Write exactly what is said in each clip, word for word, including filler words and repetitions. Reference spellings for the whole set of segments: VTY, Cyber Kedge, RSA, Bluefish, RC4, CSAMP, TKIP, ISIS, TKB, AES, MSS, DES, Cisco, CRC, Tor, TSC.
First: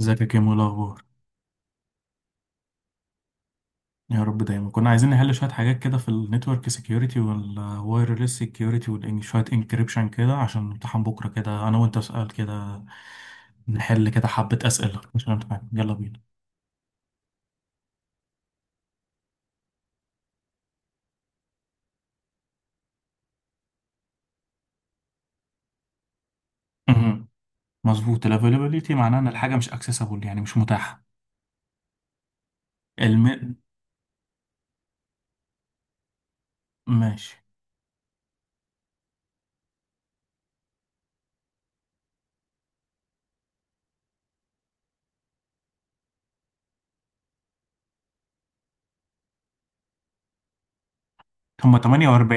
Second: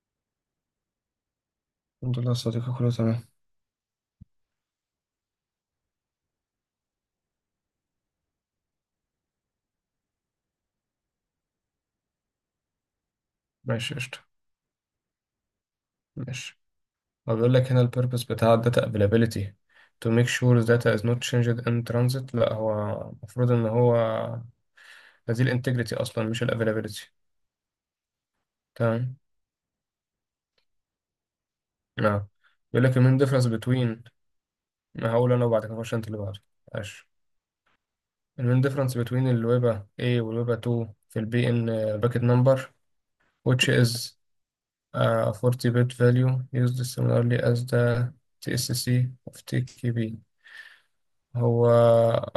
ازيك يا كيمو؟ إيه الاخبار؟ انت الله صديقي، كله تمام. يا رب دايما. كنا عايزين نحل شويه حاجات كده في النتورك سيكيورتي والوايرلس سيكيورتي، شويه انكريبشن كده عشان امتحان بكره كده، انا وانت سؤال كده. ماشي نحل قشت. كده حبه اسئله مش امتحان، يلا بينا. ماشي، اقول لك هنا الـ purpose بتاع الـ data availability to make sure the data is not changed in transit. لا، هو مفروض انه هو هذه الـ integrity اصلا، مش الـ availability. مهم. مظبوط، الافيلابيليتي تمام. معناه ان الحاجه مش اكسسبل، يعني مش متاحه. نعم. اقول لك المين difference الم... between، اقول لنا وبعدك اقول لك انت اللي بعد. عشو. ماشي. المين difference between الـ webA A والـ webA اتنين في الـ b in bucket number which is a اربعين bit value used similarly as the تي اس سي of تي كي بي. هو هما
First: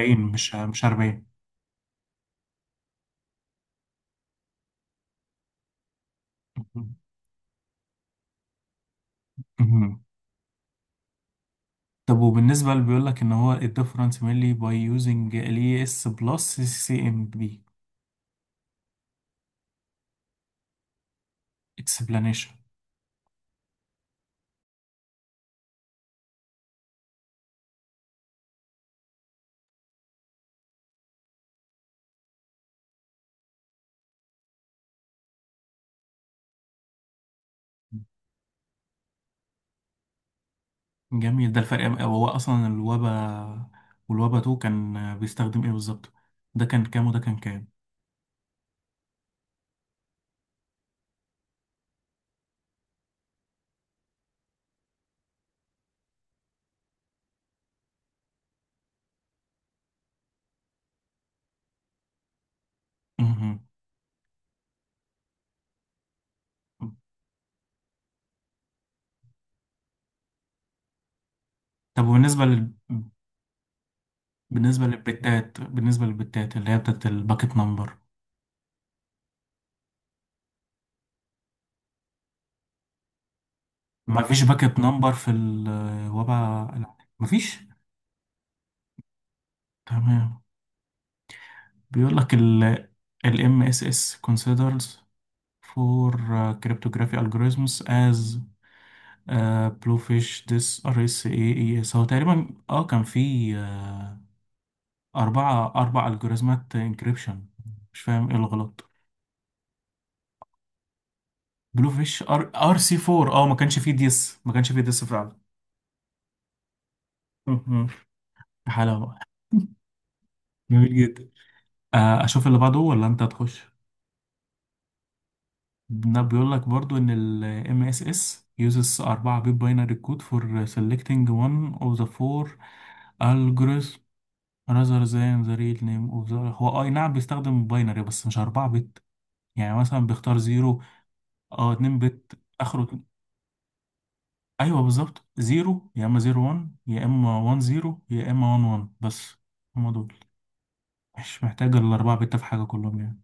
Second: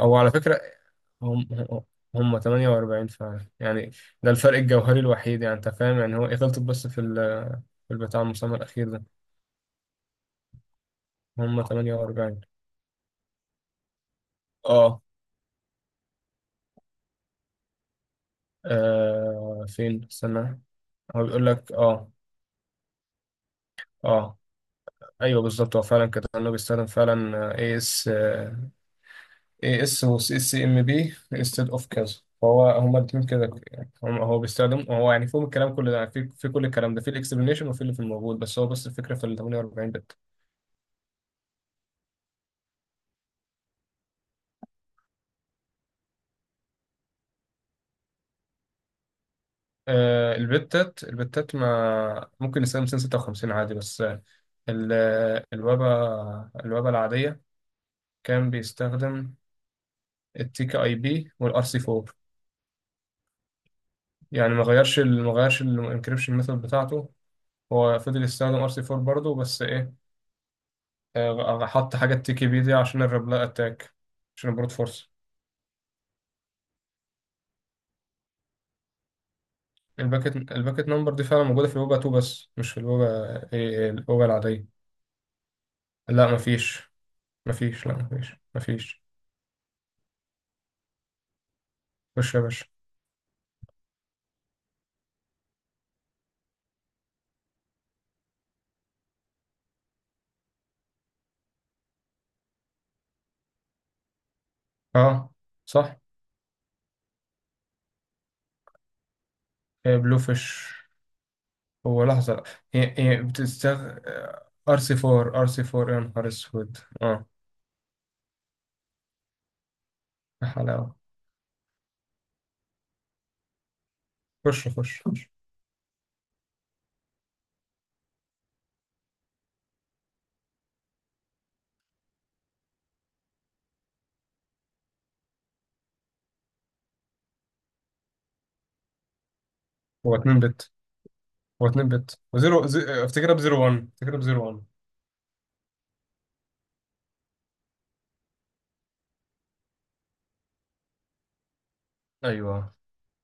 هو على مش فكرة مش أربعين. هم هم تمنية واربعين فعلا يعني. ده الفرق الجوهري الوحيد، يعني انت فاهم يعني. هو إيه؟ غلطت بس مهم. في ال في البتاع المسمى الأخير ده. مهم. هم طب تمنية واربعين. وبالنسبه اللي بيقول لك ان هو الديفرنس mainly by اه using ال اس بلس سي ام بي آه، فين؟ استنى. هو بيقول لك اه explanation. اه ايوه، بالظبط هو فعلا كده، لانه بيستخدم فعلا إيه اس اي اس و سي اس ام بي انستد اوف كذا. فهو هما الاثنين كده يعني، هم- هو بيستخدم هو يعني فيهم الكلام كله ده، في في كل الكلام ده في الاكسبلانيشن وفي اللي في الموجود، بس هو بس الفكره في ال تمنية واربعين بت. جميل، ده الفرق. أم- هو اصلا الوبا والوبا تو كان بيستخدم ايه بالظبط؟ ده كان كام وده كان كام؟ آه، البتات البتات ما ممكن نستخدم مئتين وستة وخمسين عادي بس. آه، ال- الويبة الويبة العادية كان بيستخدم التيك اي بي والار سي اربعة. مهم. يعني ما غيرش ال- ما غيرش الانكريبشن ميثود بتاعته. هو فضل يستخدم ار سي اربعة برضه، بس ايه، آه، حط طب حاجة وبالنسبه تيكي بي لل... دي عشان الريبلاي أتاك، عشان البروت بالنسبه فورس. للبتات بالنسبه للبتات اللي هي بتاعت الباكت نمبر. الباكت الباكت نمبر دي فعلا موجودة في الوجا اتنين، بس مش في الوجا إيه، ما الوجا فيش باكت العادية. نمبر في لا، الوبا؟ مفيش. لا ما فيش. مفيش، لا، مفيش، مفيش. تمام. بيقول لك خش يا ال باشا. ال إم إس إس considers for uh, cryptography algorithms as uh, bluefish this آر إس إيه إي إس. هو تقريبا اه كان في اه، أربعة صح. أربع ألجوريزمات انكريبشن. مش فاهم إيه الغلط. آه، بلو فيش. بلو هو فيش، لحظة، لا. أر أر هي سي هي فور. أه ما كانش فيه بتستغ ديس، ما كانش ار فيه سي ديس فعلا. اربعة، ار سي اربعة، يا نهار اسود، اه. مهم. حلاوة. يا جميل حلاوة. جدا. آه، أشوف اللي بعده ولا أنت تخش؟ خش، خش، خش. بيقول لك برضو إن ال إم إس إس uses فور bit binary code for selecting one of the four algorithms rather than the real name of the. هو آه، أي نعم، بيستخدم باينري بس مش أربعة بت. يعني مثلا هو بيختار اتنين بت. زيرو، هو أه اتنين اتنين بت بت وزيرو زي، آخره. افتكرها ب صفر واحد، افتكرها ب صفر واحد. ايوه بالظبط، زيرو يا اما زيرو وان، يا اما وان زيرو، يا اما وان وان، بس. هما دول. مش محتاج الاربعه بت في حاجه ايوه. كلهم يعني.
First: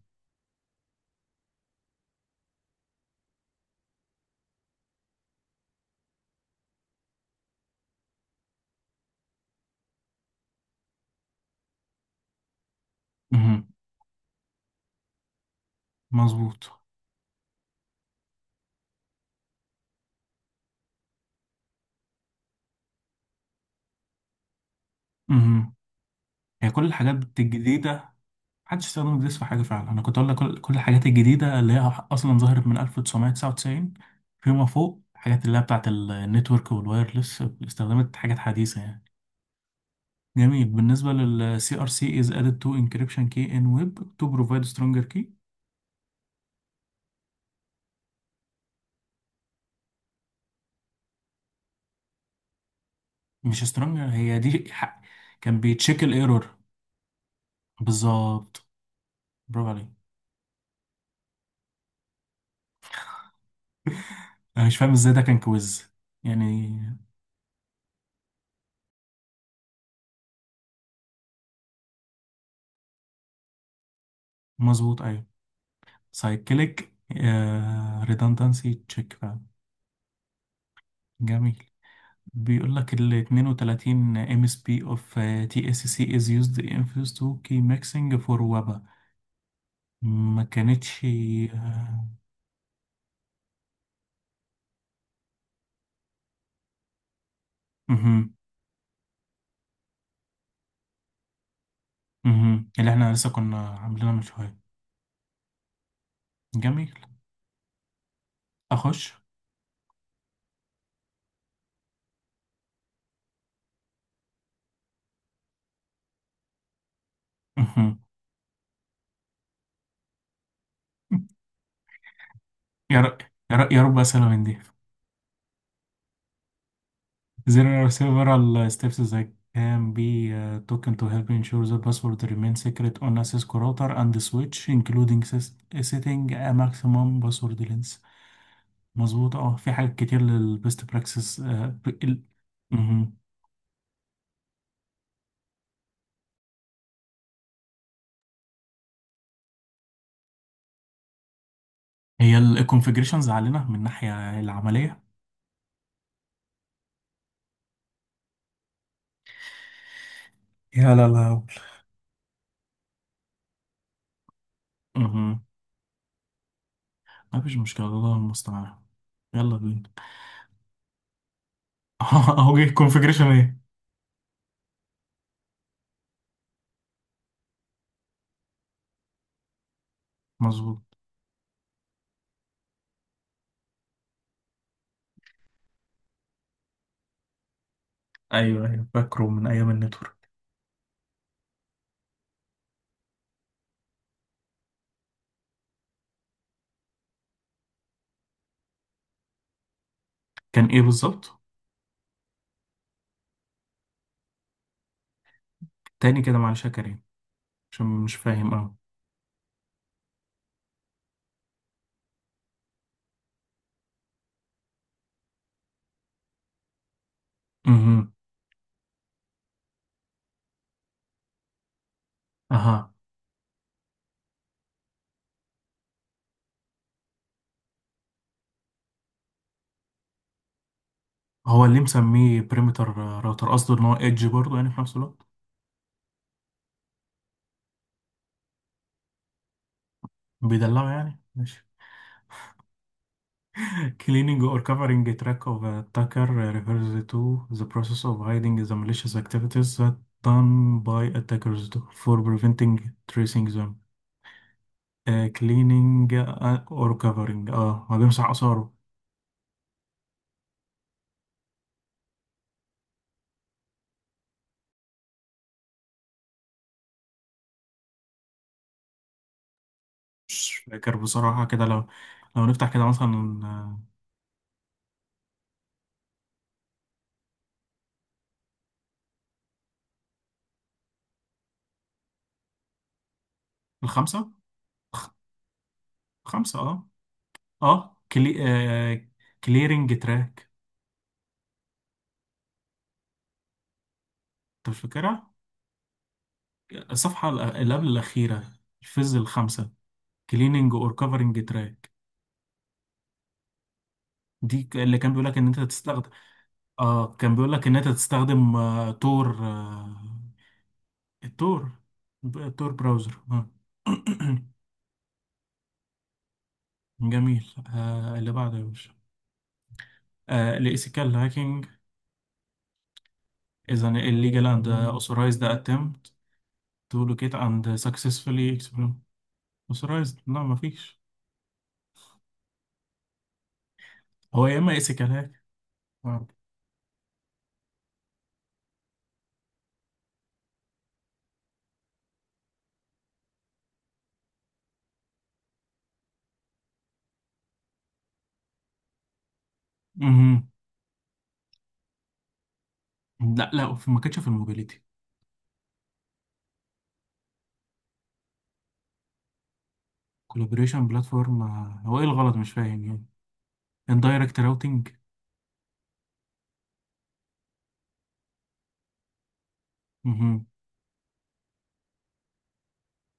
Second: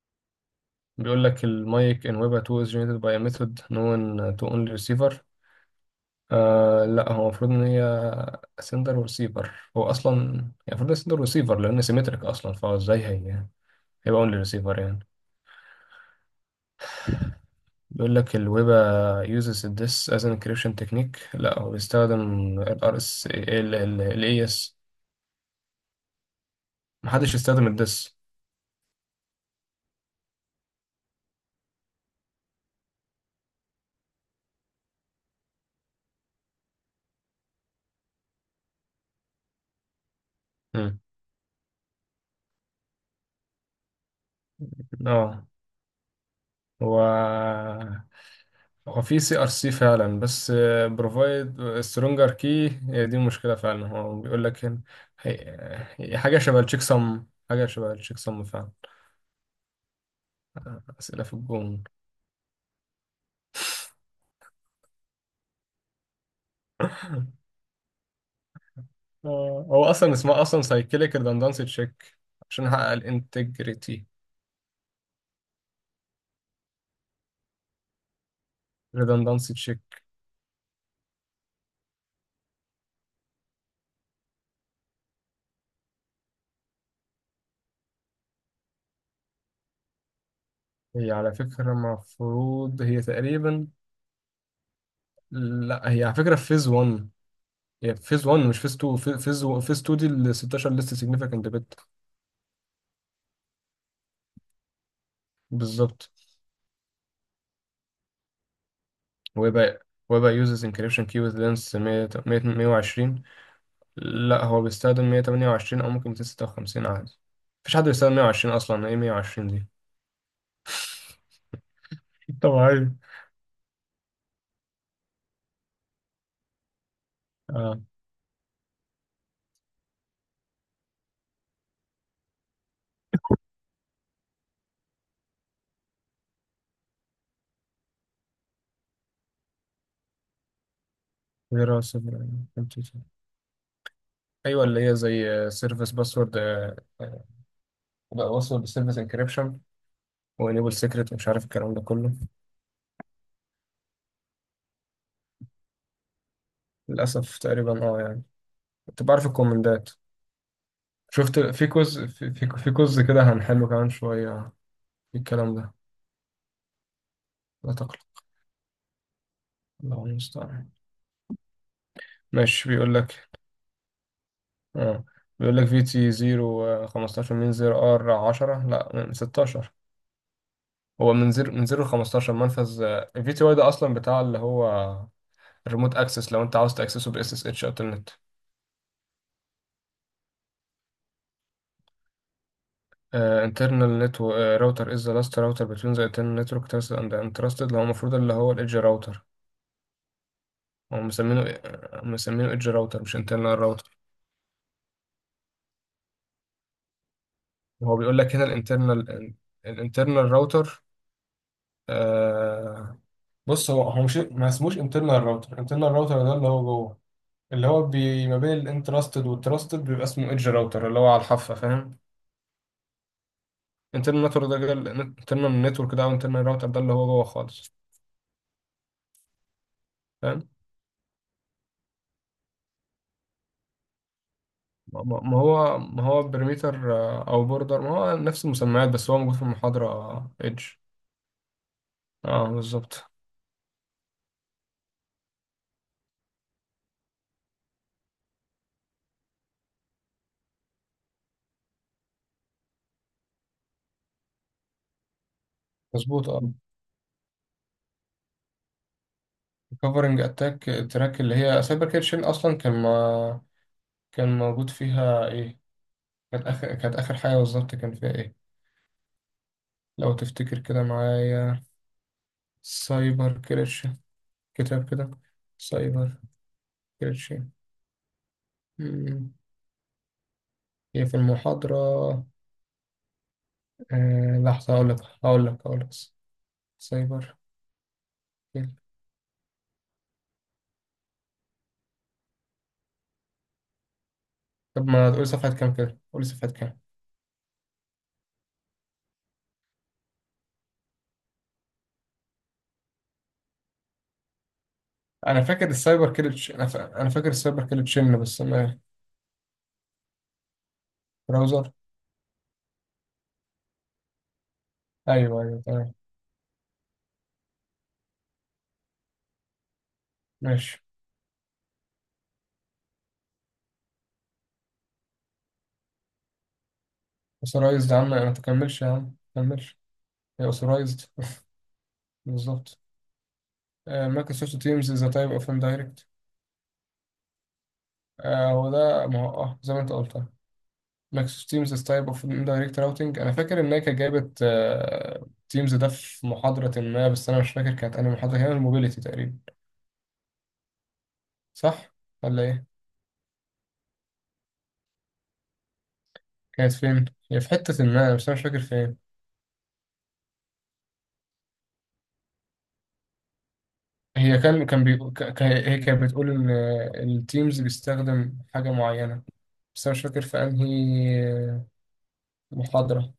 بيقول لك المايك ان ويب اتنين is generated by a method known to only receiver. آه، لا، هو المفروض ان هي sender وريسيفر. هو اصلا، يعني المفروض sender وريسيفر لان سيمتريك اصلا، فهو ازاي هي امم. هيبقى only receiver يعني؟ مظبوط. بيقول لك الويب uses this as an encryption technique. لا، هو بيستخدم ال ار اس ال ال ال ايه اي اس. امم. هي كل الحاجات محدش يستخدم الجديده. الدس. محدش استخدم جديد في حاجه فعلا. انا كنت اقول لك كل كل الحاجات الجديده اللي هي اصلا ظهرت من ألف وتسعمية وتسعة وتسعين فيما فوق. الحاجات اللي هي بتاعت النتورك والوايرلس استخدمت حاجات حديثه يعني. جميل. مم. بالنسبه لل سي آر سي is added to encryption key in web to provide stronger key. اه. هو هو في سي ار سي فعلا، بس بروفايد سترونجر كي، هي دي المشكله مش فعلا. سترونج، هو هي بيقول لك دي هنا، ح... كان هي- بيتشيك هي حاجه الايرور. شبه التشيك سم، حاجه شبه التشيك سم بالظبط، فعلا. برافو عليك. اسئله في الجون. انا مش فاهم ازاي ده كان كويز يعني. آه، هو اصلا اسمها اصلا سايكليك ريدندنسي تشيك عشان احقق الانتجريتي. مظبوط، ايوه. سايكليك ريدندنسي تشيك فعلا. ريدندنسي تشيك. جميل. بيقول لك ال اثنين وثلاثين ام اس بي اوف تي اس سي از يوزد ان فيوز تو كي ميكسنج فور وابا. ما كانتش. هي على فكره آه، المفروض هي تقريبا، لا، هي على فكره في فيز واحد. هي في فيز مهم. واحد، مش فيز اتنين. في- فيز فيز اتنين دي ال ستاشر ليست سيجنفيكانت بت. مهم. اللي احنا لسه كنا عاملينها من شويه. بالظبط. جميل. اخش. ويبقى ويبقى uses encryption key with length مية مائة وعشرون. لا، هو بيستخدم مية تمنية وعشرين او ممكن ميتين ستة وخمسين عادي. مفيش حد مهم. بيستخدم مية وعشرين اصلا، ايه مية وعشرين دي؟ طبيعي. يا رب، يا رب، يا رب اسئله من دي. There اه. are several uh, steps that can be uh, taken to help ensure the password remains secret on a Cisco router and switch, including sys- setting a maximum password length. مظبوط، اه في حاجات كتير للبيست براكسس دراسة. ال... مهم. ايوه، اللي هي زي سيرفيس باسورد، بقى باسورد سيرفيس انكريبشن، وانيبل سيكريت، ومش عارف الكلام ده كله. هي الكونفجريشنز علينا من الناحية العملية. للاسف تقريبا اه يعني، انت بعرف الكومندات. يا لا شفت، لا. في كوز، في في في كوز كده هنحله كمان شويه، في مهم. الكلام ده. مفيش لا مشكلة، الله تقلق. المستعان. يلا بينا. الله المستعان. اهو ماشي. جه بيقول كونفجريشن لك ايه. اه، بيقول لك في تي صفر خمستاشر، من صفر ار عشرة، لا، من ستة عشر. مظبوط. هو من صفر، من صفر ل خمسة عشر منفذ. الفي تي واي ده اصلا بتاع اللي هو الريموت اكسس، لو انت عاوز تاكسسه باس اس اتش الترنت. ايوه ايوه، فاكره من ايام النتورك. انترنال نت. راوتر از ذا لاست راوتر بتوين ذا انترنال نتورك ترست اند انترستد، اللي هو المفروض اللي هو الايدج راوتر. كان ايه هو بالظبط؟ مسمينه، آه، مسمينه ايدج راوتر مش انترنال راوتر. تاني كده معلش يا كريم، عشان هو مش بيقول لك هنا فاهم اه. الانترنال، الانترنال راوتر. بص، هو هو مش، ما اسموش انترنال راوتر. انترنال راوتر ده اللي هو جوه، اللي هو امم. بي ما بين الانترستد والتراستد، بيبقى اسمه ايدج راوتر اللي هو على الحافه، فاهم. اها. انترنال نتورك ده، انترنال نتورك ده، او انترنال راوتر ده، اللي هو جوه خالص، فاهم. هو اللي مسميه بريمتر راوتر، قصده ان هو ايدج برضه يعني في نفس ما ما- الوقت. ما هو، ما هو بريميتر او بوردر، ما هو نفس المسميات، بس هو موجود في المحاضره ايدج. بيدلعه يعني، ماشي. اه بالظبط. cleaning or covering a track of attacker refers to the process of hiding the malicious activities that done by attackers for preventing tracing them. آه، cleaning مظبوط اه. or covering، اه هو بيمسح آثاره. كفرنج اتاك تراك اللي هي سايبر كيتشن اصلا، كان ما كان موجود فيها ايه؟ كانت اخر كانت اخر حاجه بالظبط، كان فيها ايه؟ لو مش تفتكر كده فاكر بصراحة معايا. كده، لو لو نفتح كده سايبر مثلا. آه، كريتش. كتاب كده. سايبر كريتش. مم. هي في المحاضرة. الخمسة. آه، لحظة، هقول لك. خ- هقول لك هقول لك خمسة اه. سايبر اه كلي... كريتش. آه... كليرنج تراك. انت مش طب ما تقولي فاكرها. صفحة كام كده، قولي صفحة كام. الصفحه الأ- اللي قبل الاخيره، الفيز الخامسه، كليننج اور كفرنج تراك. دي ك- اللي كان بيقول لك أنا ان انت فاكر تستخدم. السايبر كريتش، أنا, فا... أنا اه فاكر كان بيقول السايبر لك ان انت كريتشن بس تستخدم أنا. آه... تور. آه... التور. براوزر. ب- تور براوزر، آه. أيوه، أيوه، تمام. جميل. آه... اللي بعده يا باشا. آه... ماشي. الاسيكال هاكينج is an illegal and آه، authorized attempt to locate and أوثرايزد يا عم، ما successfully تكملش يا exploit. عم، ما تكملش. authorized، لا هي مفيش. أوثرايزد. بالظبط. هو مايكروسوفت يا اما تيمز إز اسيكال، تايب أوف إندايركت. آه. آه، هو ده، ما هو اه زي ما انت قلت، ماكس تيمز تايب اوف اندايركت راوتنج. انا فاكر ان هي كانت جايبه تيمز ده في محاضره ما، بس انا مش فاكر كانت انهي محاضره. كانت الموبيليتي تقريبا، مهم. صح ولا ايه؟ لا لا في- ما كانتش في الموبيليتي. كانت فين؟ هي في حته ما، بس انا مش فاكر فين. كولابوريشن بلاتفورم. هو ايه الغلط مش فاهم يعني. هي اندايركت كان كان راوتنج. بي... ك- ك- هي كانت بتقول ان التيمز بيستخدم حاجه معينه، بس انا مش فاكر في انهي، آه، محاضره.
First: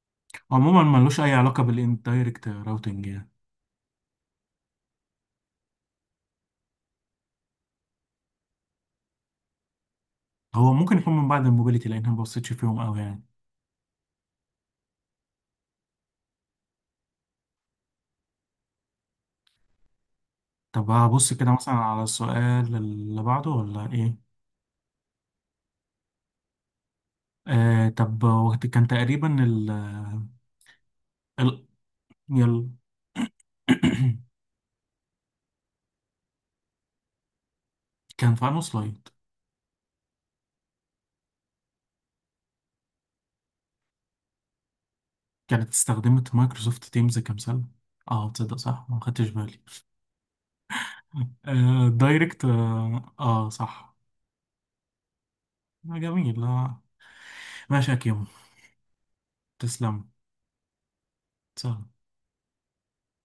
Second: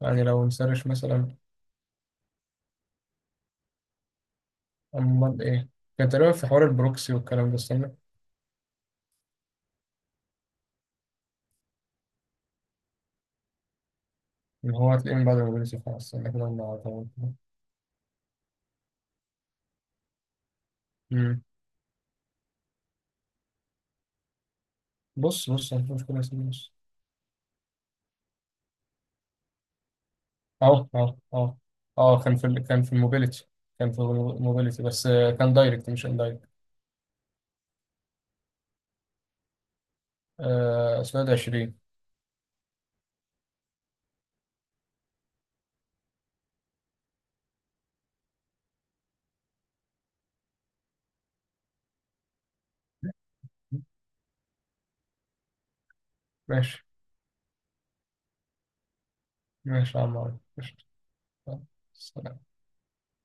يعني لو عموما نسرش ملوش اي مثلا. علاقه بالاندايركت راوتنج يعني. امال ايه؟ كان تقريبا في حوار البروكسي والكلام ده. استنى، هو ممكن يكون من بعد الموبيليتي، لان أنا ما بصيتش فيهم قوي يعني. اللي هو هتلاقيه من بعد الموبيليتي. خلاص، استنى كده. طب هبص ما كده مثلا على السؤال اللي بعده ولا ايه؟ بص بص أنا، مش كل اسمه بص. آه طب وقت كان تقريبا ال أهو، أهو، أهو. ال أه كان في ال- يلا. كان في الموبيليتي. كان في الموبيليتي، بس آه، كان دايركت مش اندايركت. كان في انه سلايد آه، سؤال عشرين. كانت استخدمت مايكروسوفت تيمز كمثال. اه تصدق صح ما خدتش بالي. آه دايركت، اه، آه صح. آه جميل، آه. ماشي. ماشي يا كيمو، ماشي يا تسلم. عم عمرو. قشطة. سهل سلام.